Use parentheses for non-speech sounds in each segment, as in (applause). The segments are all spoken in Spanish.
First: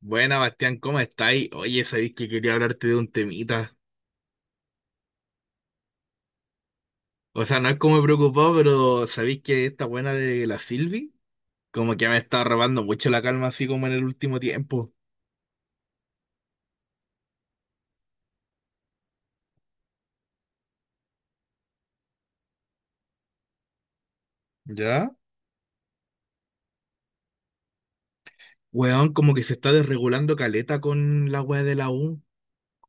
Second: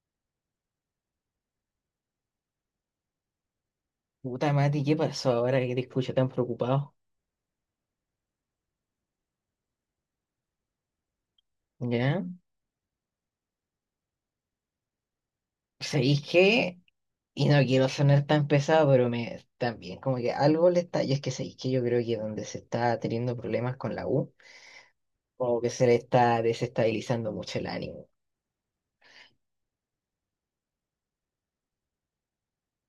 Buena, Bastián, ¿cómo estáis? Oye, sabéis que quería hablarte de un temita. Puta Mati, ¿qué pasó ahora que te escucho tan preocupado? O sea, no es como preocupado, pero sabéis que esta buena de la Silvi, como que me ¿Ya? está robando mucho la calma, así como en el último tiempo. ¿Sabéis qué? Y no quiero sonar tan pesado, pero me también, como que algo le está. Y es que sabéis que yo creo que donde se está teniendo problemas con la U, ¿Ya? como que se le está desestabilizando mucho el ánimo. Weón, como que se está desregulando caleta con la wea de la U,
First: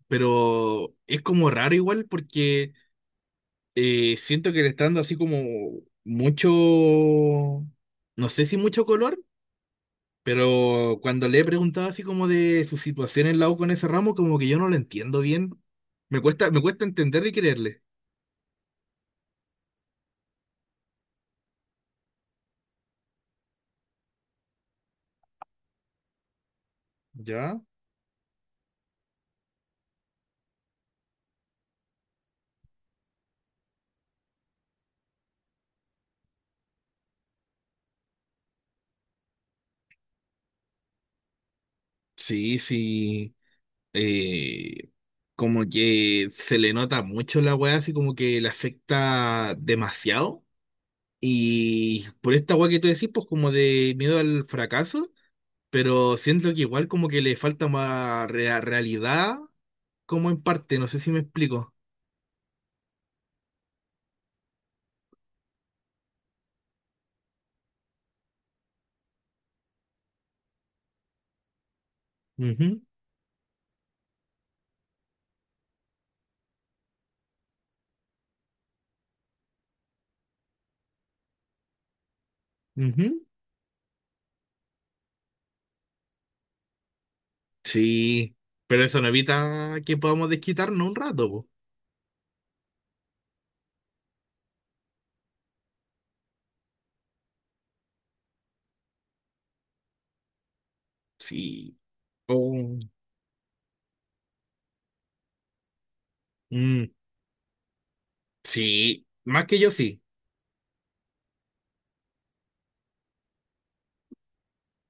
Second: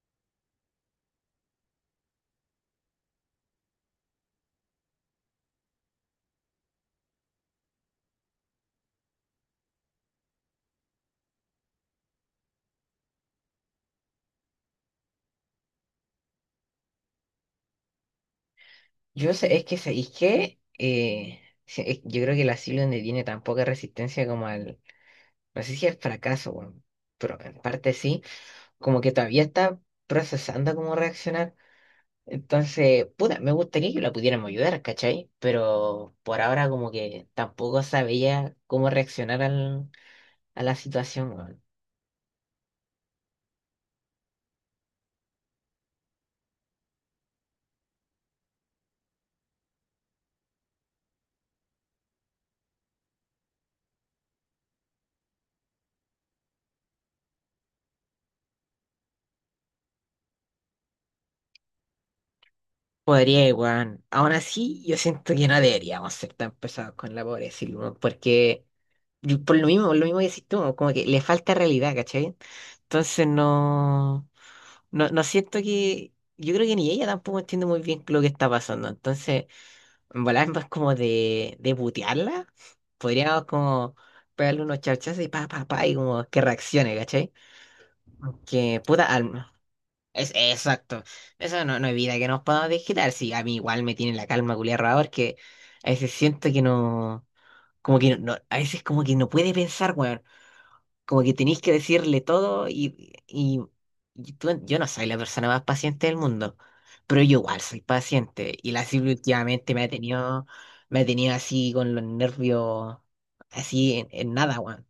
pero es como raro igual porque siento que le está dando así como mucho, no sé si mucho color. Pero cuando le he preguntado así como de su situación en la U con ese ramo, como que yo no lo entiendo bien. Me cuesta entender y creerle. Yo sé, es que ¿sabéis qué? Sí, yo creo que la Silvia no tiene tan poca resistencia como al. No sé si al fracaso, bueno, pero en ¿Ya? parte sí. Como que todavía está procesando cómo reaccionar. Entonces, puta, me gustaría que la pudiéramos ayudar, ¿cachai? Pero por ahora como que tampoco sabía cómo reaccionar a la situación, weón. Sí, sí. Eh, como que se le nota mucho la weá, así como que le afecta demasiado. Y por esta weá que tú decís, pues como de miedo al fracaso, pero siento que igual como que le falta más realidad, como en parte, no sé si me explico. Podría, weón. Aún así, yo siento que no deberíamos ser tan pesados con la pobre Silvia, weón, porque por lo mismo que decís tú, weón, como que le falta realidad, ¿cachai? Ujú, Entonces no, no siento que, yo creo que ni ella tampoco entiende muy bien lo que está pasando. Entonces... En volar es más como de butearla. ujú. Podríamos como pegarle unos charchazos y pa, pa, pa, y como que reaccione, ¿cachai? Sí, Que pero eso puta no alma. evita que podamos Es, desquitarnos un exacto. rato, po. Eso no, no evita que nos podamos digitar. Sí, a mí igual me tiene la calma culiar rara porque a veces siento que no. Como que no, a veces como que no puede pensar, weón, como que tenéis que Sí. decirle todo Oh, y, yo no soy la persona más paciente del mundo, mm, pero yo igual soy paciente y la sí, Silvia más que yo últimamente sí. Me ha tenido así con los nervios, así en nada, weón.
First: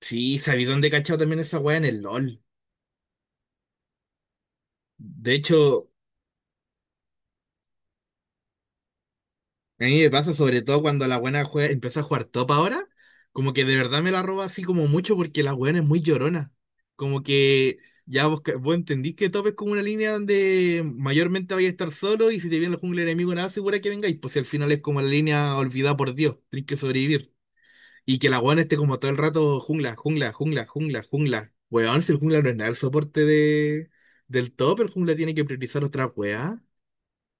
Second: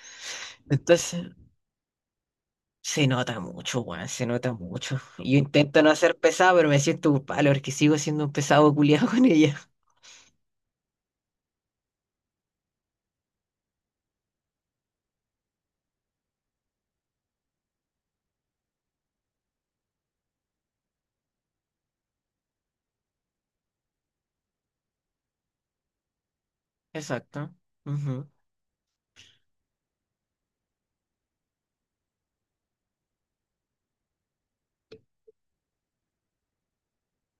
Sí, sabí dónde he cachado Entonces también esa weá en el LOL. se nota mucho, weón, se nota mucho. De Yo intento hecho, no ser pesado, pero me siento culpable porque sigo siendo un pesado culiado con ella. a mí me pasa sobre todo cuando la buena juega, empieza a jugar top ahora, como que de verdad me la roba así como mucho porque la buena es muy llorona. Como que ya vos, vos entendís que top es como una línea donde mayormente vais a estar solo y si te viene el jungla enemigo nada segura que vengáis, pues si al final es como la línea olvidada por Dios, tenés que sobrevivir. Exacto. Y Ujú. que la weón esté como todo el rato jungla, jungla, jungla, jungla, jungla. Weón, si el jungla no es nada el soporte de, del top, el jungla tiene que priorizar otra weá.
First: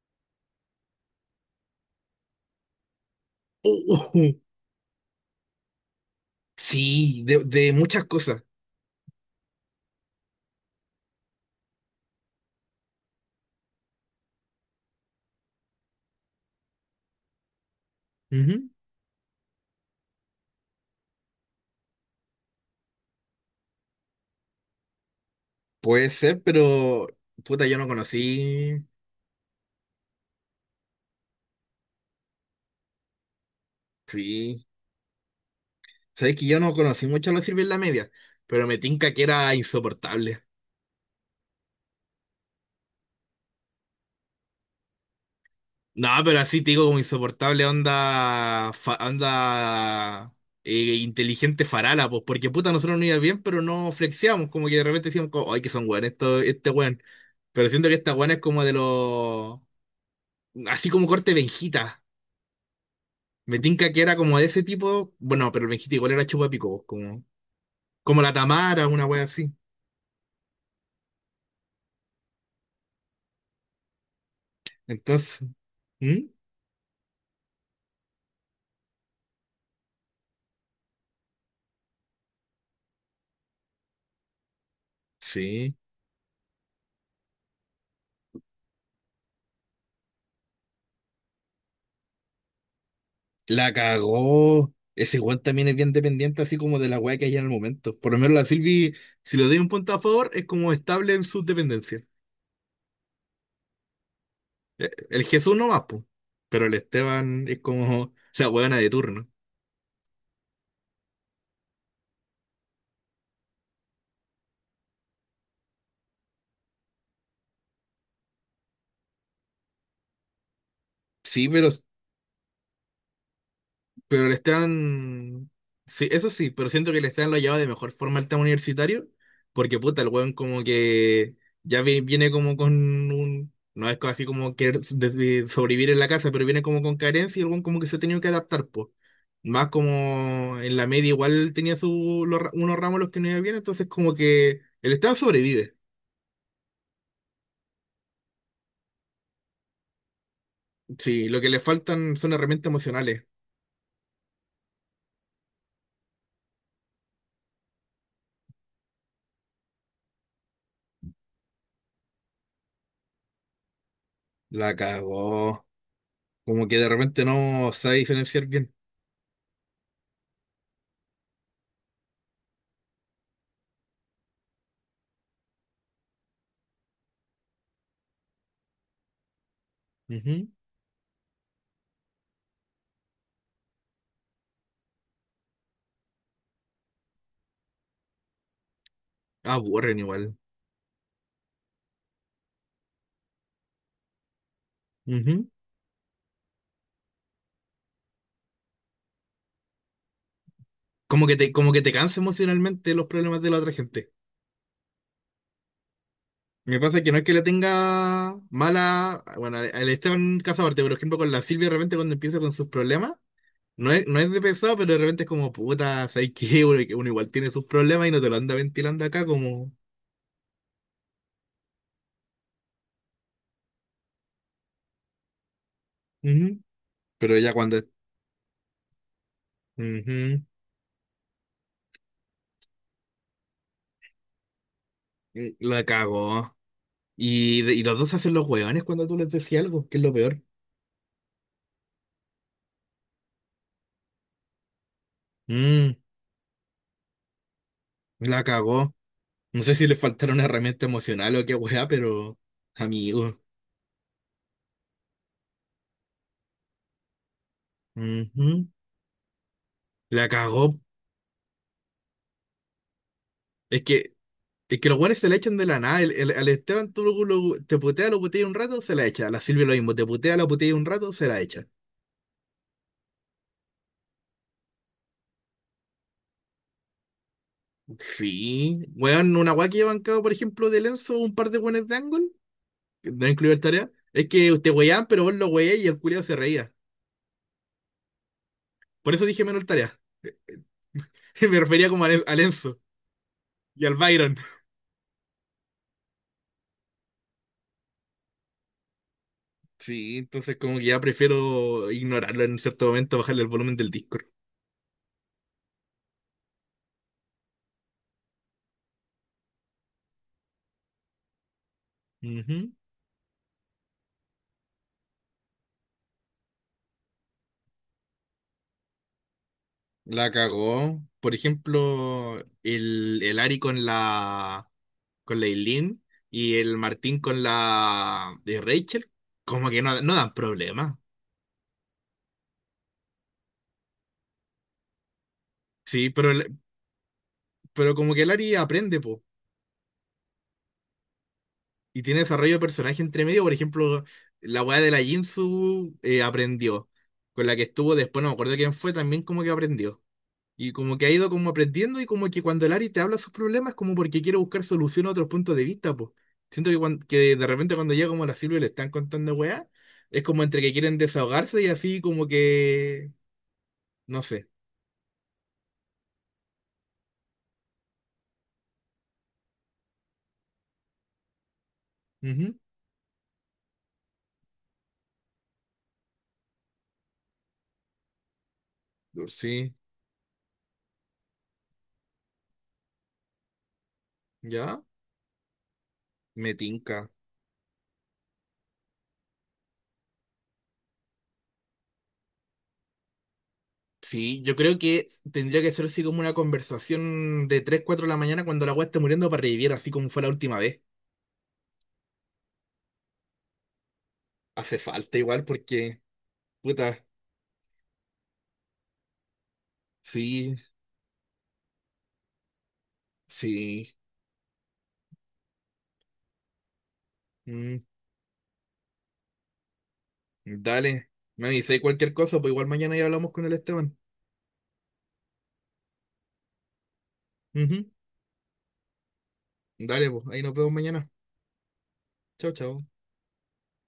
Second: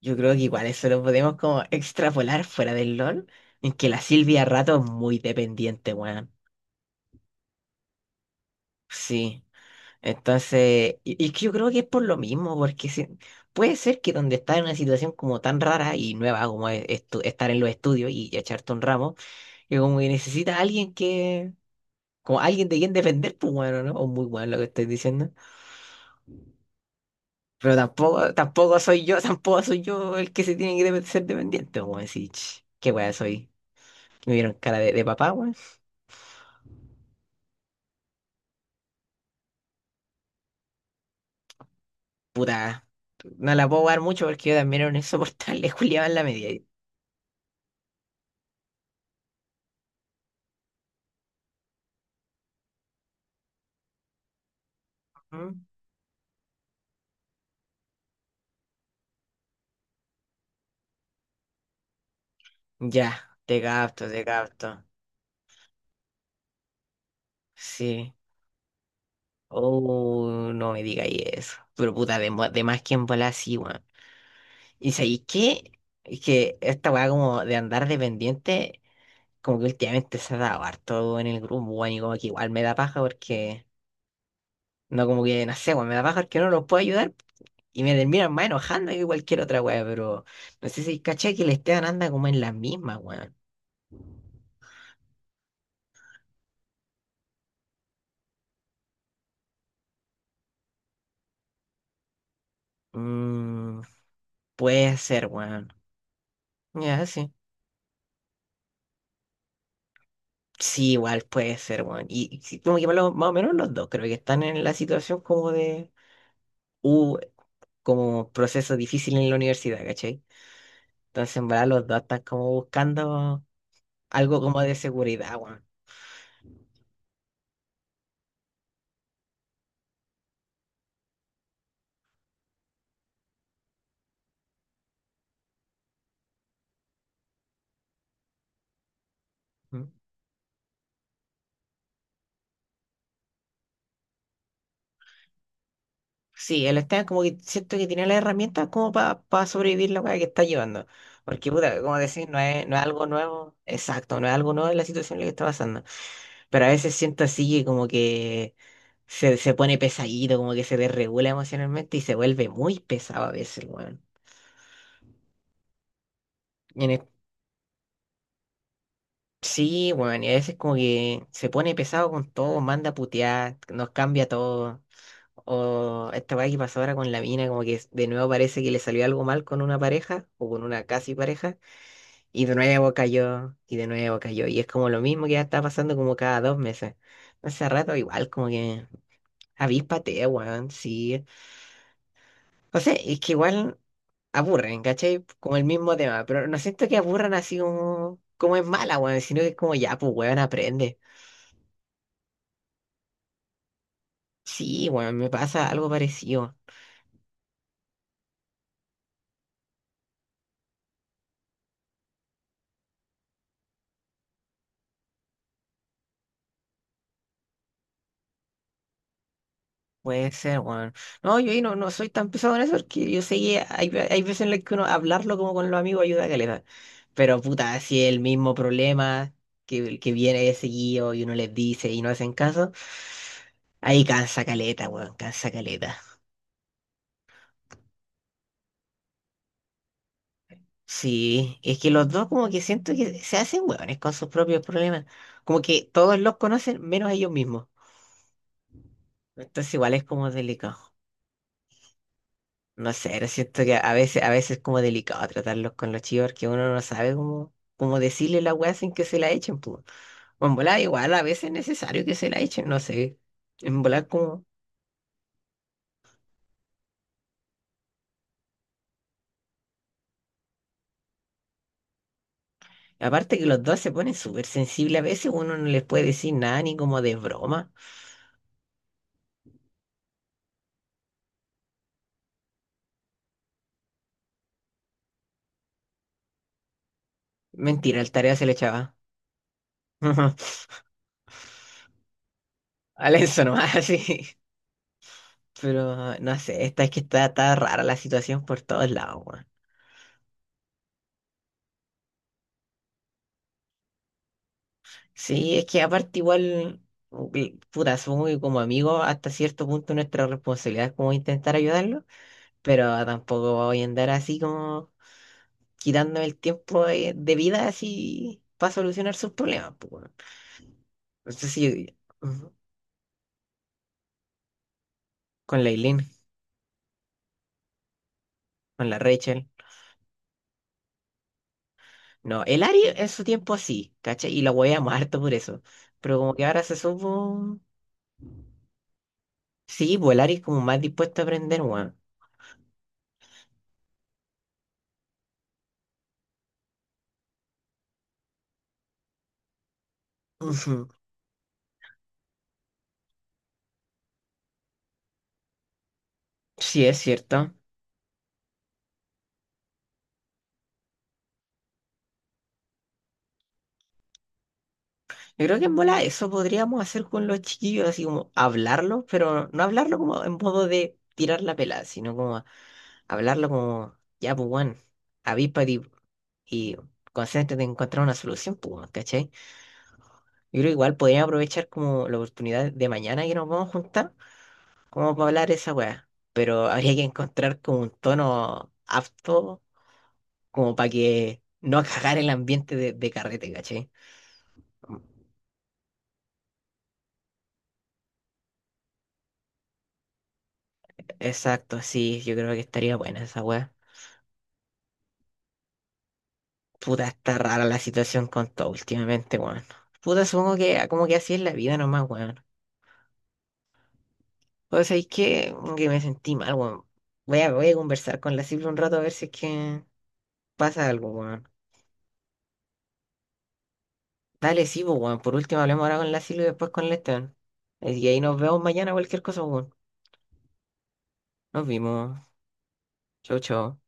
Yo creo que igual eso lo podemos como extrapolar fuera del LOL, en Oh, que la oh, oh. Silvia a rato es muy dependiente, weón. Sí, de muchas cosas. Sí, entonces, y es que yo creo que es por lo mismo, porque puede ser que donde estás en una situación como tan rara y nueva como es estar en los estudios y Ujú. echarte un ramo, que como que necesitas a alguien que, como alguien de quien depender, pues bueno, ¿no? O muy bueno lo que estoy diciendo. Puede ser, pero puta, Pero yo no tampoco, tampoco conocí. soy yo, (laughs) tampoco soy yo el que se tiene que ser dependiente, como decir, "Ch, qué weá soy. Me vieron Sí. cara de papá, weón". Sabes que yo no conocí mucho a los sirve en la media, pero me tinca que era insoportable. Puta, no la puedo dar mucho porque yo también era un insoportable, (laughs) Julián No, en la pero así media. te digo como insoportable onda, onda inteligente farala, pues, porque puta, nosotros no iba bien, pero no flexiamos, como que de repente decíamos, como, ay, que son weón, esto, este weón. Pero siento que esta weón es como de los, así como corte Benjita. Ya, Me te tinca que capto, era te como de ese capto. tipo, bueno, pero el Benjita igual era chupapico, pues, como, Sí. como la Tamara, una wea así. Oh, no me digáis eso. Pero puta, de, de más que en bola sí, weón. ¿Y sabéis Entonces, qué? Es ¿mm? que esta weá como de andar dependiente, como que últimamente se ha dado harto en el grupo, weón, y como que igual me da paja porque, no como que, no Sí. sé, weón, me da paja porque no los puedo ayudar y me terminan más enojando que cualquier otra weá, pero no sé si caché que el Esteban anda como en las mismas, weón. La cagó. Ese weón también es bien dependiente, así como de la weá que hay en el momento. Por lo menos la Silvi, si le doy un punto a favor, es como estable en sus dependencias. Mm, puede El ser, Jesús no weón. más, po. Pero el Ya, sí. Esteban es como (laughs) la weona de turno. Sí, igual puede ser, weón. Y sí, como que más o menos los dos, creo que están en la situación como de, uh, como proceso difícil en la universidad, ¿cachai? Entonces, Sí, en verdad, pero los dos están como buscando Pero le algo como de seguridad, están. weón. Sí, eso sí, pero siento que le están lo ha llevado de mejor forma al tema universitario, porque puta, el weón como que ya viene como con un. No es así como querer de sobrevivir en la casa, pero viene como con carencia y el weón como que se ha tenido que adaptar, pues. Más ¿Mm? como en la media igual tenía su, los unos ramos los que no iba bien, entonces como que el Estado sobrevive. Sí, él está como que siento que tiene las herramientas como para sobrevivir la weá que está llevando. Sí, lo que Porque, le puta, como faltan decís, son no es, herramientas no es algo emocionales. nuevo, exacto, no es algo nuevo en la situación en la que está pasando. Pero a veces siento así que como que se pone pesadito, como que se desregula emocionalmente y se vuelve muy pesado a veces, weón. La cagó. Como que Y de en repente no sabe diferenciar bien. sí, weón, y a veces como que se pone pesado con todo, manda a putear, nos cambia todo. O esta weá que pasó ahora con la mina, como que de nuevo parece que le salió algo mal con una pareja Ujú. o con una casi pareja, y de nuevo cayó, y de nuevo cayó. Y es como lo mismo que ya está pasando como cada dos meses. Hace rato igual, como que Aburren avíspate, igual. weón, sí. No sé, es que igual aburren, ¿cachai? Ujú. Como el mismo tema, pero no siento que aburran así como, como es mala, weón, sino que es como ya, pues, weón, aprende. Como que te cansa emocionalmente los problemas de la otra gente. Sí, weón, me pasa algo parecido. Me pasa que no es que le tenga mala, bueno, al Esteban Casabarte, por ejemplo, con la Silvia, de repente cuando empieza con sus problemas, no es de pesado, pero de repente es como, puta, ¿sabes qué? Uno, que uno igual tiene sus problemas y no te lo anda ventilando acá como... Puede ser, weón. No, yo ahí no, no soy tan pesado en eso, porque yo sé que hay, hay veces en las que uno hablarlo como con los amigos ayuda a Ujú. caleta. Pero Pero ella cuando... puta, es- si es el mismo problema que Ujú. viene de seguido y uno les dice y no hacen caso, ahí cansa caleta, weón, Mm, cansa la caleta. cagó. Y, de- y los dos se hacen los hueones cuando tú les decís algo, que es lo peor. Sí, es que los dos como que siento que se hacen hueones con sus propios problemas. Como que Mm, todos los conocen menos ellos mismos. la cagó. No Entonces sé si igual le es como faltaron delicado. herramienta emocional o qué hueá, pero... No sé, pero Amigo. siento que a veces es como delicado tratarlos con los chivos porque uno no sabe cómo, cómo decirle la Ujú. weá sin que se la echen, pues. La O en volar cagó. igual a veces es necesario que se la echen, no sé. En Es volar que, como... es que los buenos se la echan de la nada. Al Esteban tú te putea, lo putea un rato, se la echa. A la Silvia lo mismo, te putea, la putea un rato, se la echa. Aparte que los dos se ponen súper sensibles, a veces uno no les puede decir nada ni como de broma. Sí. Weón, una guay que yo he bancado, por ejemplo, de Lenzo, un par de buenos de Angle, que no incluye el tarea. Es que te weaban, pero vos lo weé y el culiao se reía. Mentira, el tarea se le echaba. Por eso dije menos el tarea. (laughs) (laughs) Me refería como a, a Lenzo Al eso nomás, (laughs) y al así. Byron. Pero ah, no sé, esta es que está, está rara la situación por todos lados, weón. Sí, entonces como que ya prefiero ignorarlo en cierto momento, bajarle el volumen del Discord. Sí, es que aparte igual, uy, puta, supongo que como amigos hasta cierto punto nuestra responsabilidad es como intentar ayudarlo, Ujú. pero tampoco voy a andar así como quitándome el tiempo de vida así para solucionar sus problemas, pues, weón. La cagó. No Por sé si ejemplo, ujú, el Ari con la con la Eileen Eileen, y el Martín con la de con la Rachel, Rachel. como que no, no dan problemas. No, el Ari en su tiempo sí, ¿cachai? Y la hueveamos harto por eso. Sí, Pero pero, como que el- ahora se supo... pero como que el Ari aprende, po. Sí, pues el Ari es como más dispuesto a aprender, weón. Y tiene desarrollo de personaje entre medio. Por ejemplo, la weá de la Jinsu aprendió. Con la que estuvo después, no me acuerdo quién fue, también como que aprendió. Y Ujú, como que ha ido como aprendiendo y como que cuando el Ari te habla sus problemas como porque quiere buscar solución a otros puntos de vista, pues. Siento que, sí, es cuan- que de cierto. repente cuando llega como la Silvia y le están contando weá, es como entre que quieren desahogarse y así como que, no sé. Yo creo que en bola eso podríamos hacer con los chiquillos, así como hablarlo, pero no hablarlo como en modo de tirar la pelada, sino como hablarlo como, ya, pues, weón, avíspate y concéntrate en encontrar una solución, pues, weón, Ujú. ¿cachai? Sí, Yo creo igual podríamos aprovechar como la oportunidad de mañana que nos vamos a juntar, ya, como para hablar esa weá, me pero habría tinca. que encontrar como un tono apto, como para que no cagar el ambiente de carrete, ¿cachai? Sí, yo creo que tendría que ser así como una conversación de 3 o 4 de la mañana cuando la weá esté muriendo para revivir, así como fue la última vez. Exacto, sí, yo creo que estaría buena esa weá. Hace falta igual porque, puta, Puta, está rara la situación con todo últimamente, weón. Puta, sí, supongo que como que así es la vida nomás, weón. sí. O sea, es que me sentí mal, weón. Voy a, voy a Mm. conversar con la Silvia un rato a ver si es que pasa Dale, algo, me weón. avisé cualquier cosa, pues igual mañana ya hablamos con el Esteban. Dale, sí, pues, weón. Por último, hablemos ahora con la Silvia y después con el Esteban. Ujú. Y ahí nos vemos mañana, cualquier cosa, weón. Dale, pues, ahí nos vemos mañana. Nos vimos. Chao, chao. Chau, chau.